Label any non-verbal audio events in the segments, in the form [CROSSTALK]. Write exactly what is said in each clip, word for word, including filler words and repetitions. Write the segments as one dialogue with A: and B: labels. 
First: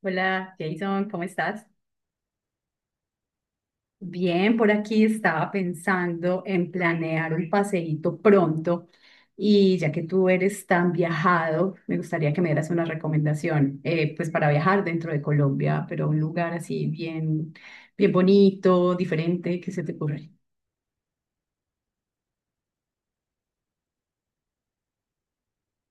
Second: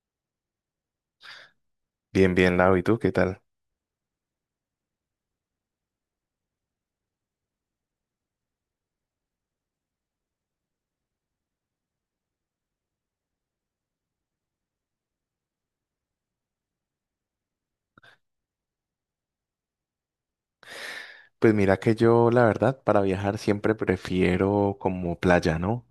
A: Hola Jason, ¿cómo estás?
B: Bien, bien, Lau, ¿y tú qué tal?
A: Bien, por aquí estaba pensando en planear un paseíto pronto y ya que tú eres tan viajado, me gustaría que me dieras una recomendación, eh, pues para viajar dentro de Colombia, pero un lugar así bien, bien bonito, diferente, ¿qué se te ocurre?
B: Pues mira que yo, la verdad, para viajar siempre prefiero como playa, ¿no?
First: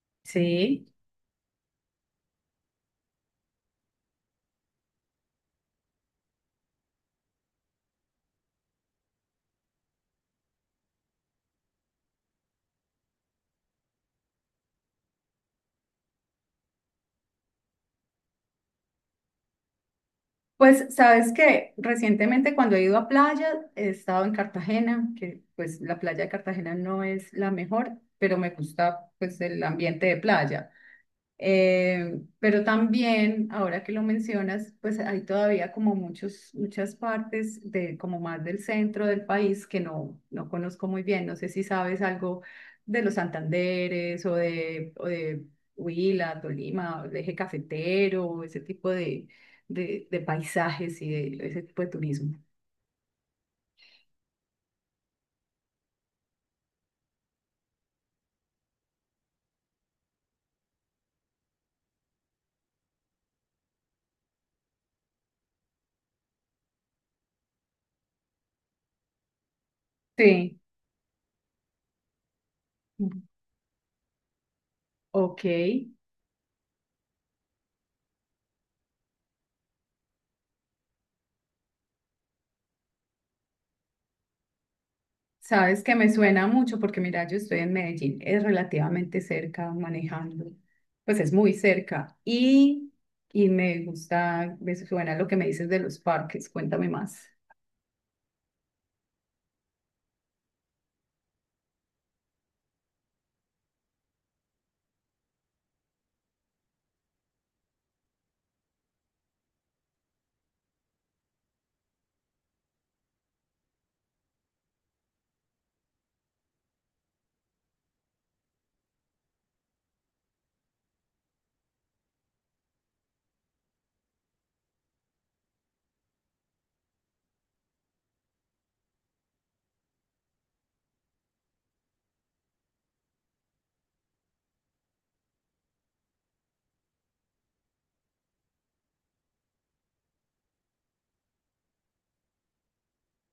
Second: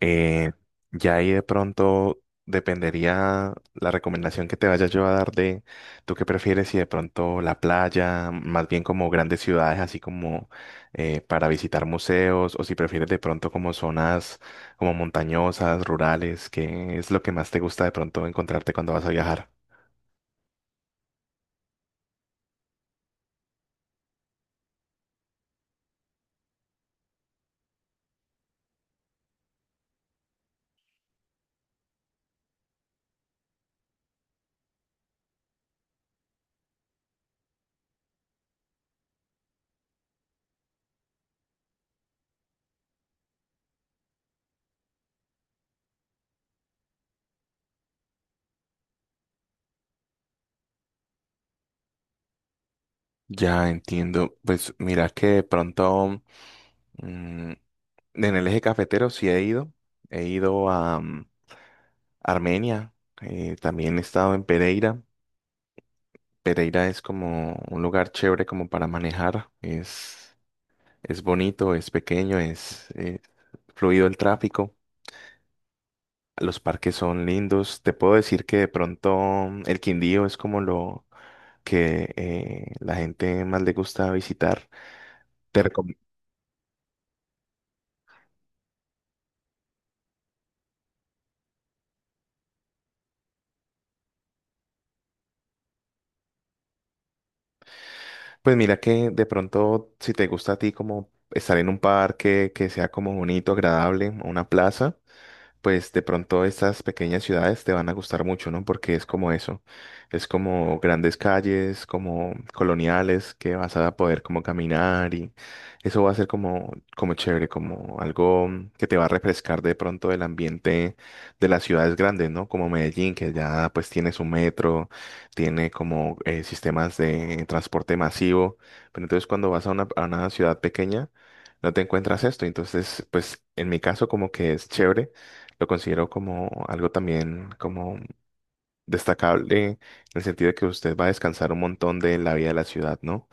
B: Eh,
A: Sí,
B: ya ahí de pronto dependería la recomendación que te vaya yo a dar de tú qué prefieres si de pronto la playa, más bien como grandes ciudades, así como eh, para visitar museos, o si prefieres de pronto como zonas como montañosas, rurales, ¿qué es lo que más te gusta de pronto encontrarte cuando vas a viajar?
A: pues sabes que recientemente cuando he ido a playa he estado en Cartagena, que pues la playa de Cartagena no es la mejor, pero me gusta pues el ambiente de playa. Eh, pero también, ahora que lo mencionas, pues hay todavía como muchos, muchas partes de como más del centro del país que no, no conozco muy bien. No sé si sabes algo de los Santanderes o de, o de, Huila, Tolima, o el eje cafetero, ese tipo de, de, de paisajes y de ese tipo de turismo.
B: Ya entiendo. Pues mira que de pronto. En el eje cafetero sí he ido. He ido a mm, Armenia. Eh, también he estado en Pereira. Pereira es como un lugar chévere como para manejar. Es,
A: Sí.
B: es bonito, es pequeño, es eh, fluido el tráfico.
A: Ok.
B: Los parques son lindos. Te puedo decir que de pronto mm, el Quindío es como lo que eh, la gente más le gusta visitar. Te
A: Sabes
B: recom-
A: que me suena mucho porque mira, yo estoy en Medellín, es relativamente cerca manejando, pues es muy cerca y, y me gusta, me suena lo que me dices de los parques, cuéntame más.
B: Pues mira que de pronto, si te gusta a ti como estar en un parque que sea como bonito, agradable, o una plaza pues de pronto estas pequeñas ciudades te van a gustar mucho, ¿no? Porque es como eso, es como grandes calles, como coloniales que vas a poder como caminar y eso va a ser como, como chévere, como algo mm, que te va a refrescar de pronto del ambiente de las ciudades grandes, ¿no? Como Medellín, que ya pues tiene su metro, tiene como eh, sistemas de transporte masivo, pero entonces cuando vas a una, a una ciudad pequeña, no te encuentras esto, entonces pues en mi caso como que es chévere lo considero como algo también como destacable en el sentido de que usted va a descansar un montón de la vida de la ciudad, ¿no?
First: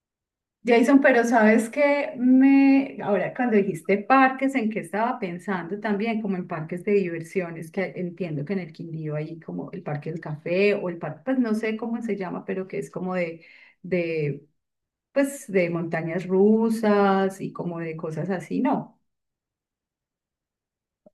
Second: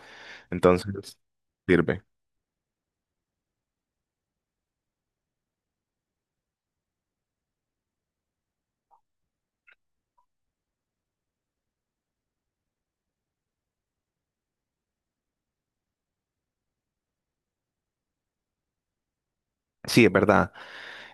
A: Jason,
B: Entonces,
A: pero sabes
B: sirve.
A: que me, ahora cuando dijiste parques, ¿en qué estaba pensando también? Como en parques de diversiones, que entiendo que en el Quindío hay como el Parque del Café o el parque, pues no sé cómo se llama, pero que es como de, de pues de montañas rusas y como de cosas así, no.
B: Sí, es verdad,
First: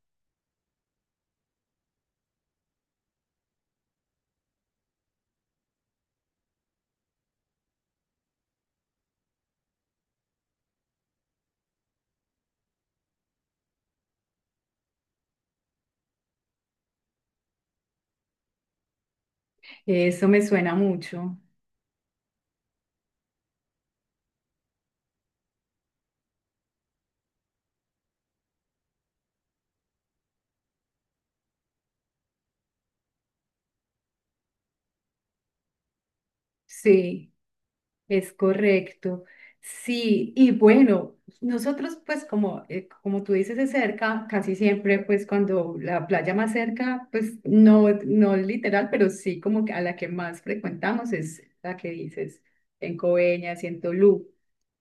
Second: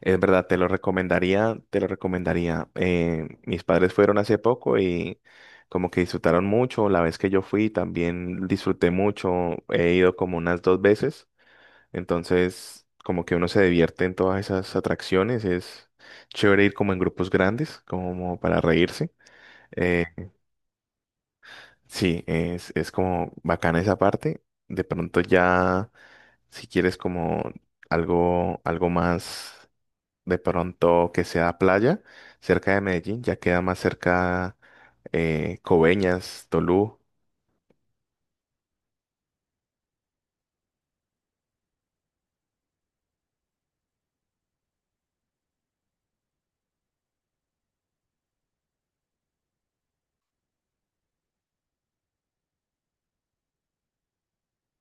B: es verdad, te lo recomendaría, te lo recomendaría. Eh, mis padres fueron hace poco y como que disfrutaron mucho. La vez que yo fui también disfruté mucho. He ido como unas dos veces. Entonces, como que uno se divierte en todas esas atracciones. Es chévere ir como en grupos grandes, como para reírse. eh,
A: Eso me suena mucho.
B: Sí, es, es como bacana esa parte. De pronto ya, si quieres como algo, algo más, de pronto que sea playa, cerca de Medellín, ya queda más cerca eh, Coveñas, Tolú.
A: Sí, es correcto. Sí, y bueno, nosotros pues como, eh, como tú dices de cerca, casi siempre pues cuando la playa más cerca, pues no, no literal, pero sí como que a la que más frecuentamos es la que dices en Coveñas y en Tolú.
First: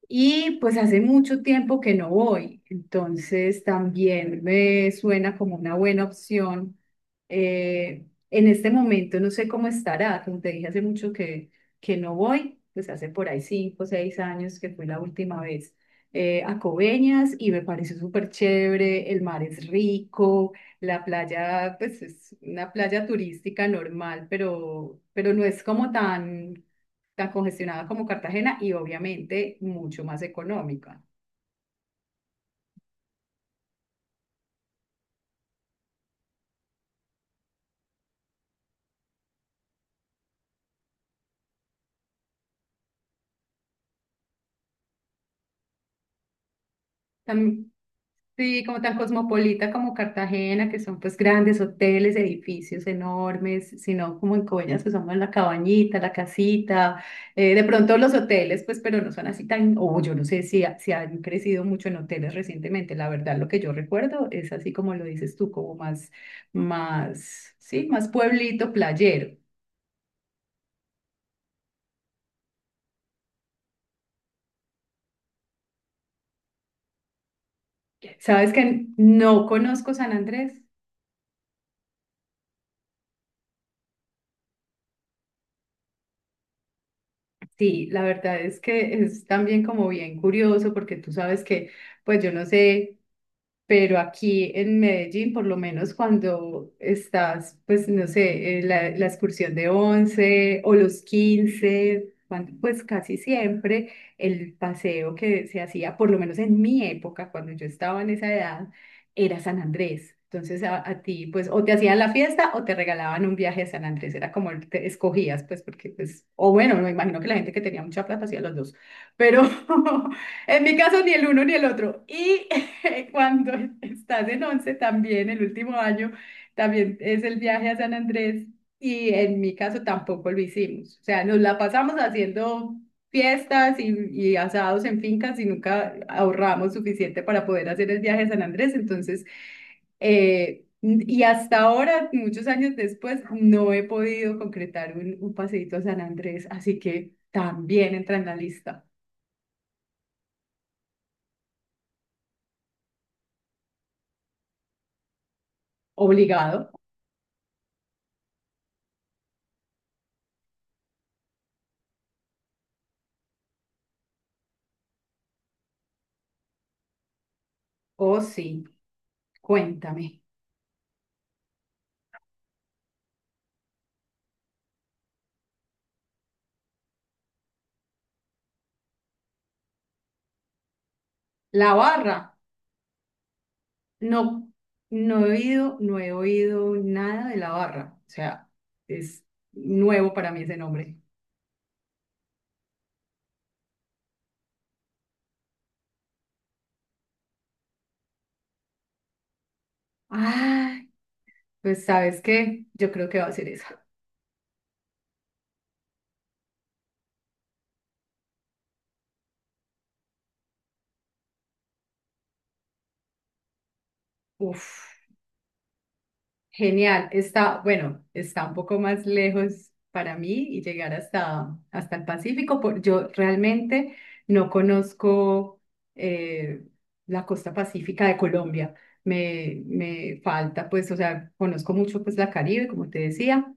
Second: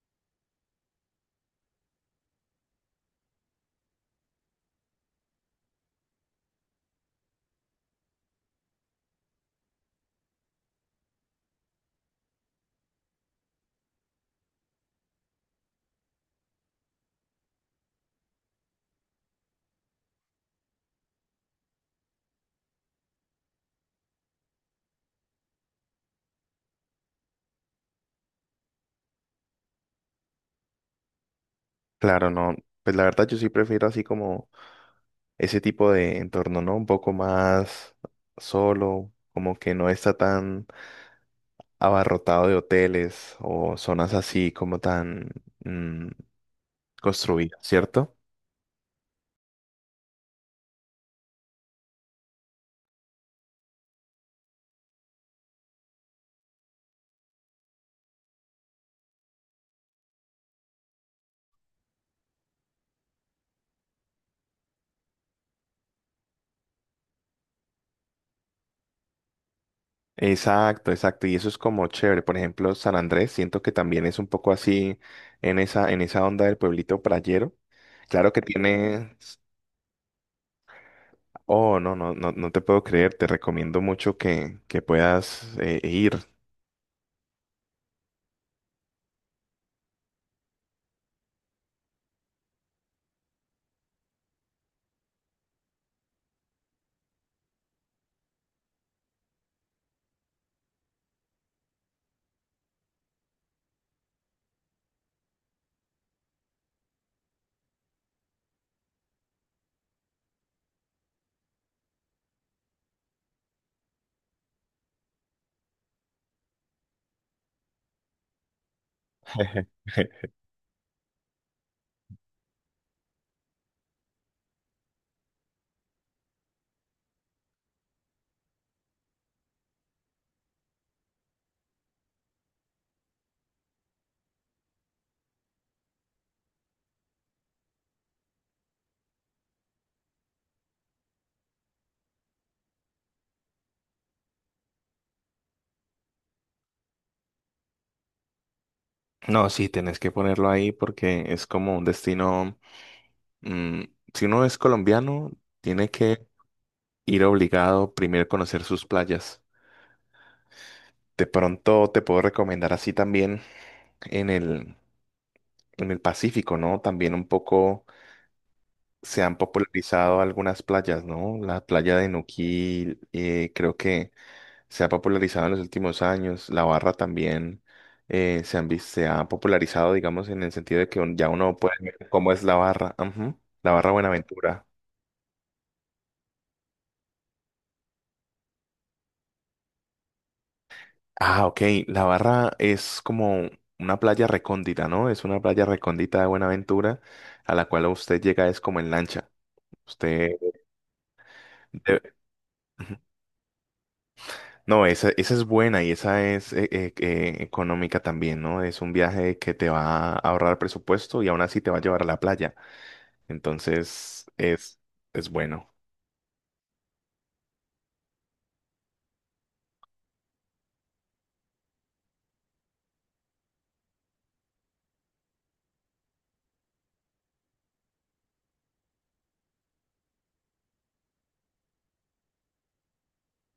A: Y pues hace mucho tiempo que no voy, entonces también me suena como una buena opción. Eh, en este momento no sé cómo estará, como te dije hace mucho que, que no voy, pues hace por ahí cinco o seis años que fue la última vez eh, a Coveñas y me pareció súper chévere, el mar es rico, la playa pues es una playa turística normal, pero, pero no es como tan tan congestionada como Cartagena y obviamente mucho más económica.
B: Claro, no, pues la verdad yo sí prefiero así como ese tipo de entorno, ¿no? Un poco más solo, como que no está tan abarrotado de hoteles o zonas así como tan mm, construidas,
A: Tan-
B: ¿cierto?
A: sí, como tan cosmopolita como Cartagena, que son pues grandes hoteles, edificios enormes, sino como en Coveñas que somos la cabañita, la casita, eh, de pronto los hoteles, pues pero no son así tan, o yo no sé si, ha- si han crecido mucho en hoteles recientemente, la verdad lo que yo recuerdo es así como lo dices tú, como más, más, sí, más pueblito, playero.
B: Exacto, exacto. Y eso es como chévere. Por ejemplo, San Andrés, siento que también es un poco así en esa, en esa onda del pueblito playero. Claro que
A: ¿Sabes que
B: tiene.
A: no conozco San Andrés?
B: Oh, no, no, no, no te puedo creer. Te recomiendo mucho que, que puedas eh, ir.
A: Sí, la verdad es que es también como bien curioso porque tú sabes que, pues yo no sé. Pero aquí en Medellín, por lo menos cuando estás, pues no sé, en la, la excursión de once o los quince cuando, pues casi siempre el paseo que se hacía, por lo menos en mi época, cuando yo estaba en esa edad, era San Andrés. Entonces a, a ti, pues o te hacían la fiesta o te regalaban un viaje a San Andrés, era como el- te escogías, pues porque, pues, o bueno, me imagino que la gente que tenía mucha plata hacía los dos, pero
B: [LAUGHS]
A: [LAUGHS] en mi caso ni el uno ni el otro. Y [LAUGHS] cuando estás en once también, el último año, también es el viaje a San Andrés y en mi caso tampoco lo hicimos. O sea, nos la pasamos haciendo fiestas y, y asados en fincas y nunca ahorramos suficiente para poder hacer el viaje a San Andrés. Entonces, eh, y hasta ahora, muchos años después, no he podido concretar un, un paseíto a San Andrés, así que también entra en la lista.
B: No, sí, tenés que ponerlo ahí porque es como un destino. mm, si uno es colombiano, tiene que
A: Obligado.
B: ir obligado primero a conocer sus playas. De pronto te puedo recomendar así también en el en el Pacífico, ¿no? También un poco
A: Oh, sí,
B: se han popularizado
A: cuéntame.
B: algunas playas, ¿no? La playa de Nuquil, eh, creo que se ha popularizado en los últimos años. La Barra también eh, se han, vis- se ha popularizado, digamos, en el sentido de que un- ya uno
A: La
B: puede ver
A: barra,
B: cómo es la Barra. Ujú. La Barra
A: no,
B: Buenaventura.
A: no he oído, no he oído nada de la barra. O sea, es nuevo para mí ese nombre.
B: Ah, ok. La Barra es como una playa recóndita, ¿no? Es una playa recóndita de Buenaventura a la cual usted llega es como en lancha. Usted...
A: Ay, pues
B: debe-
A: ¿sabes qué? Yo creo que va a ser esa.
B: No, esa, esa es buena y esa es eh, eh, eh, económica también, ¿no? Es un viaje que te va a ahorrar presupuesto y aún así te va a llevar a la playa. Entonces, es,
A: Uf,
B: es bueno.
A: genial. Está, bueno, está un poco más lejos para mí y llegar hasta, hasta el Pacífico. Por- yo realmente no conozco eh, la costa pacífica de Colombia. Me, me falta, pues, o sea, conozco mucho pues la Caribe, como te decía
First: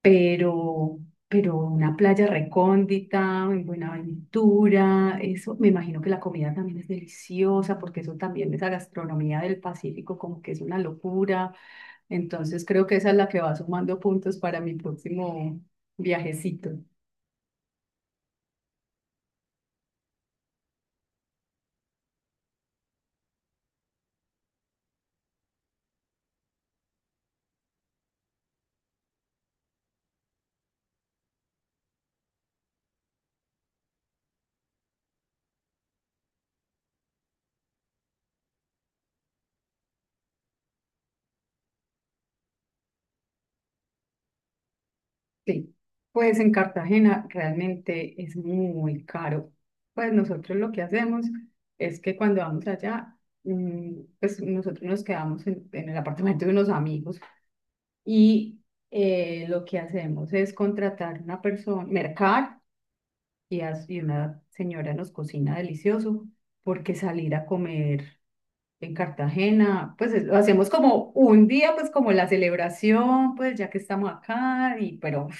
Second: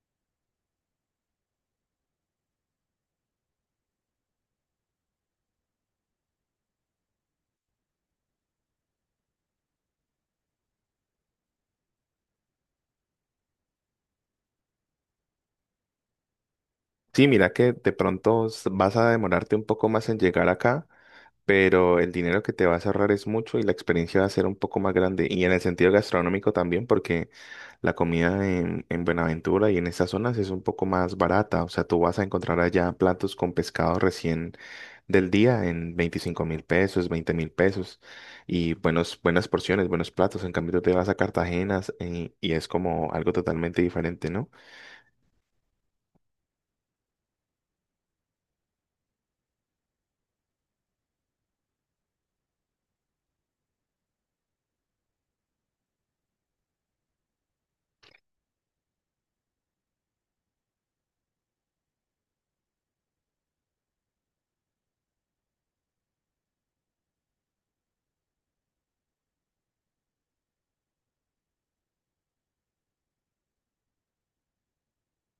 A: pero, pero una playa recóndita, en Buenaventura, eso, me imagino que la comida también es deliciosa, porque eso también, esa gastronomía del Pacífico, como que es una locura. Entonces creo que esa es la que va sumando puntos para mi próximo viajecito.
B: Sí, mira que de pronto s- vas a demorarte un poco más en llegar acá, pero el dinero que te vas a ahorrar es mucho y la experiencia va a ser un poco más grande. Y en el sentido gastronómico también, porque la comida en, en Buenaventura y en esas zonas es un poco más barata. O sea, tú vas a encontrar allá platos con pescado recién del día en veinticinco mil pesos, veinte mil pesos y buenos, buenas porciones, buenos platos. En cambio, tú te vas a Cartagena y, y es como algo totalmente diferente, ¿no?
A: Sí, pues en Cartagena realmente es muy caro. Pues nosotros lo que hacemos es que cuando vamos allá, mm, pues nosotros nos quedamos en, en el apartamento de unos amigos y eh, lo que hacemos es contratar una persona, mercar y, as- y una señora nos cocina delicioso porque salir a comer. En Cartagena, pues es- lo hacemos como un día, pues como la celebración, pues ya que estamos acá, y pero uf,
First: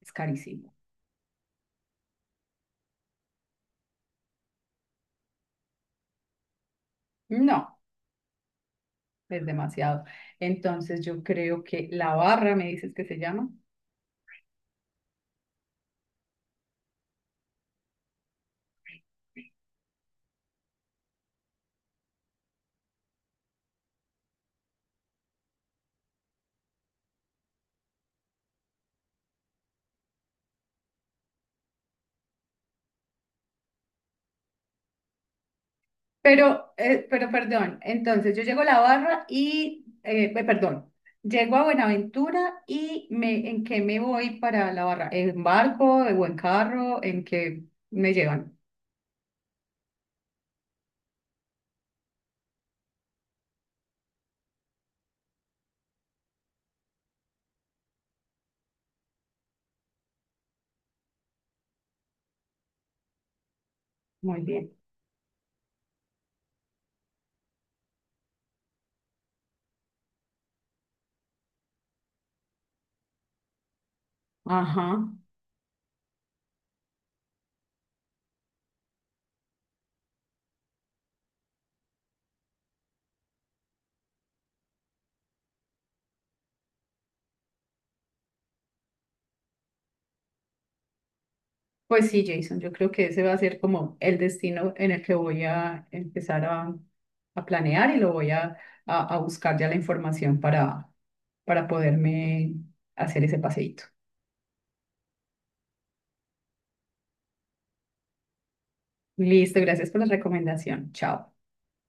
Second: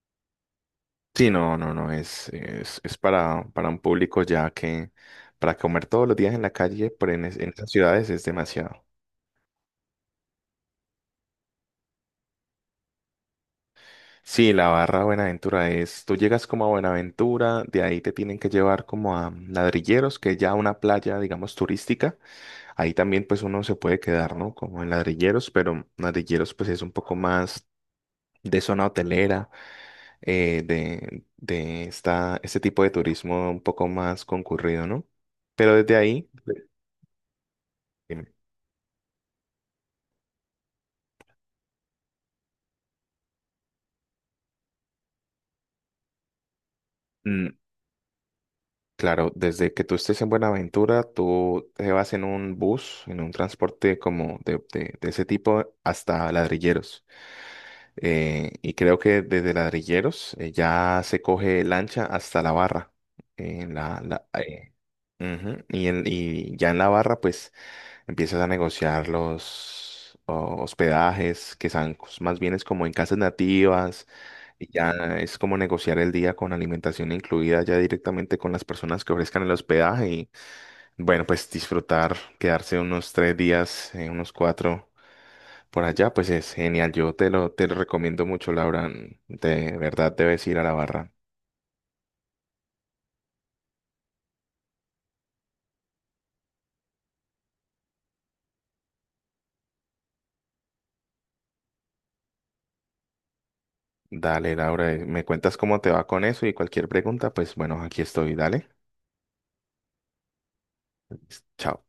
A: es carísimo.
B: Sí, no, no, no, es, es, es para, para un público ya que para comer todos los días en la calle, pero en, es- en esas
A: No,
B: ciudades es demasiado.
A: es demasiado. Entonces yo creo que la barra, me dices que se llama.
B: Sí, la Barra Buenaventura es, tú llegas como a Buenaventura, de ahí te tienen que llevar como a Ladrilleros, que es ya una playa, digamos, turística. Ahí también pues uno se puede quedar, ¿no? Como en Ladrilleros, pero Ladrilleros pues es un poco más de zona hotelera, eh, de, de esta, este tipo de turismo un poco más concurrido, ¿no? Pero desde ahí.
A: Pero, eh, pero perdón,
B: Dime.
A: entonces yo llego a la barra y, eh, pe- perdón, llego a Buenaventura y me, ¿en qué me voy para la barra? ¿En barco o en carro? ¿En
B: Mm,
A: qué me llevan?
B: Claro, desde que tú estés en Buenaventura, tú te vas en un bus, en un transporte como de, de- de ese tipo hasta Ladrilleros. Eh, y creo que desde Ladrilleros eh, ya se coge lancha hasta la Barra. Eh, la, la-
A: Muy
B: eh,
A: bien.
B: Ujú, y, en- y ya en la Barra, pues. Empiezas a negociar los oh, hospedajes, que son cos- más bien es como en casas nativas, y
A: Ajá.
B: ya es como negociar el día con alimentación incluida ya directamente con las personas que ofrezcan el hospedaje y bueno, pues disfrutar, quedarse unos tres días, eh, unos cuatro por allá, pues es genial. Yo te lo, te lo recomiendo mucho, Laura. De verdad debes ir a la Barra.
A: Pues sí, Jason, yo creo que ese va a ser como el destino en el que voy a empezar a, a planear y lo voy a, a, a buscar ya la información para, para poderme hacer ese paseíto.
B: Dale, Laura, eh, me cuentas cómo te va con eso y cualquier pregunta, pues bueno, aquí estoy, dale.
A: Listo, gracias por la recomendación. Chao.
B: Chao.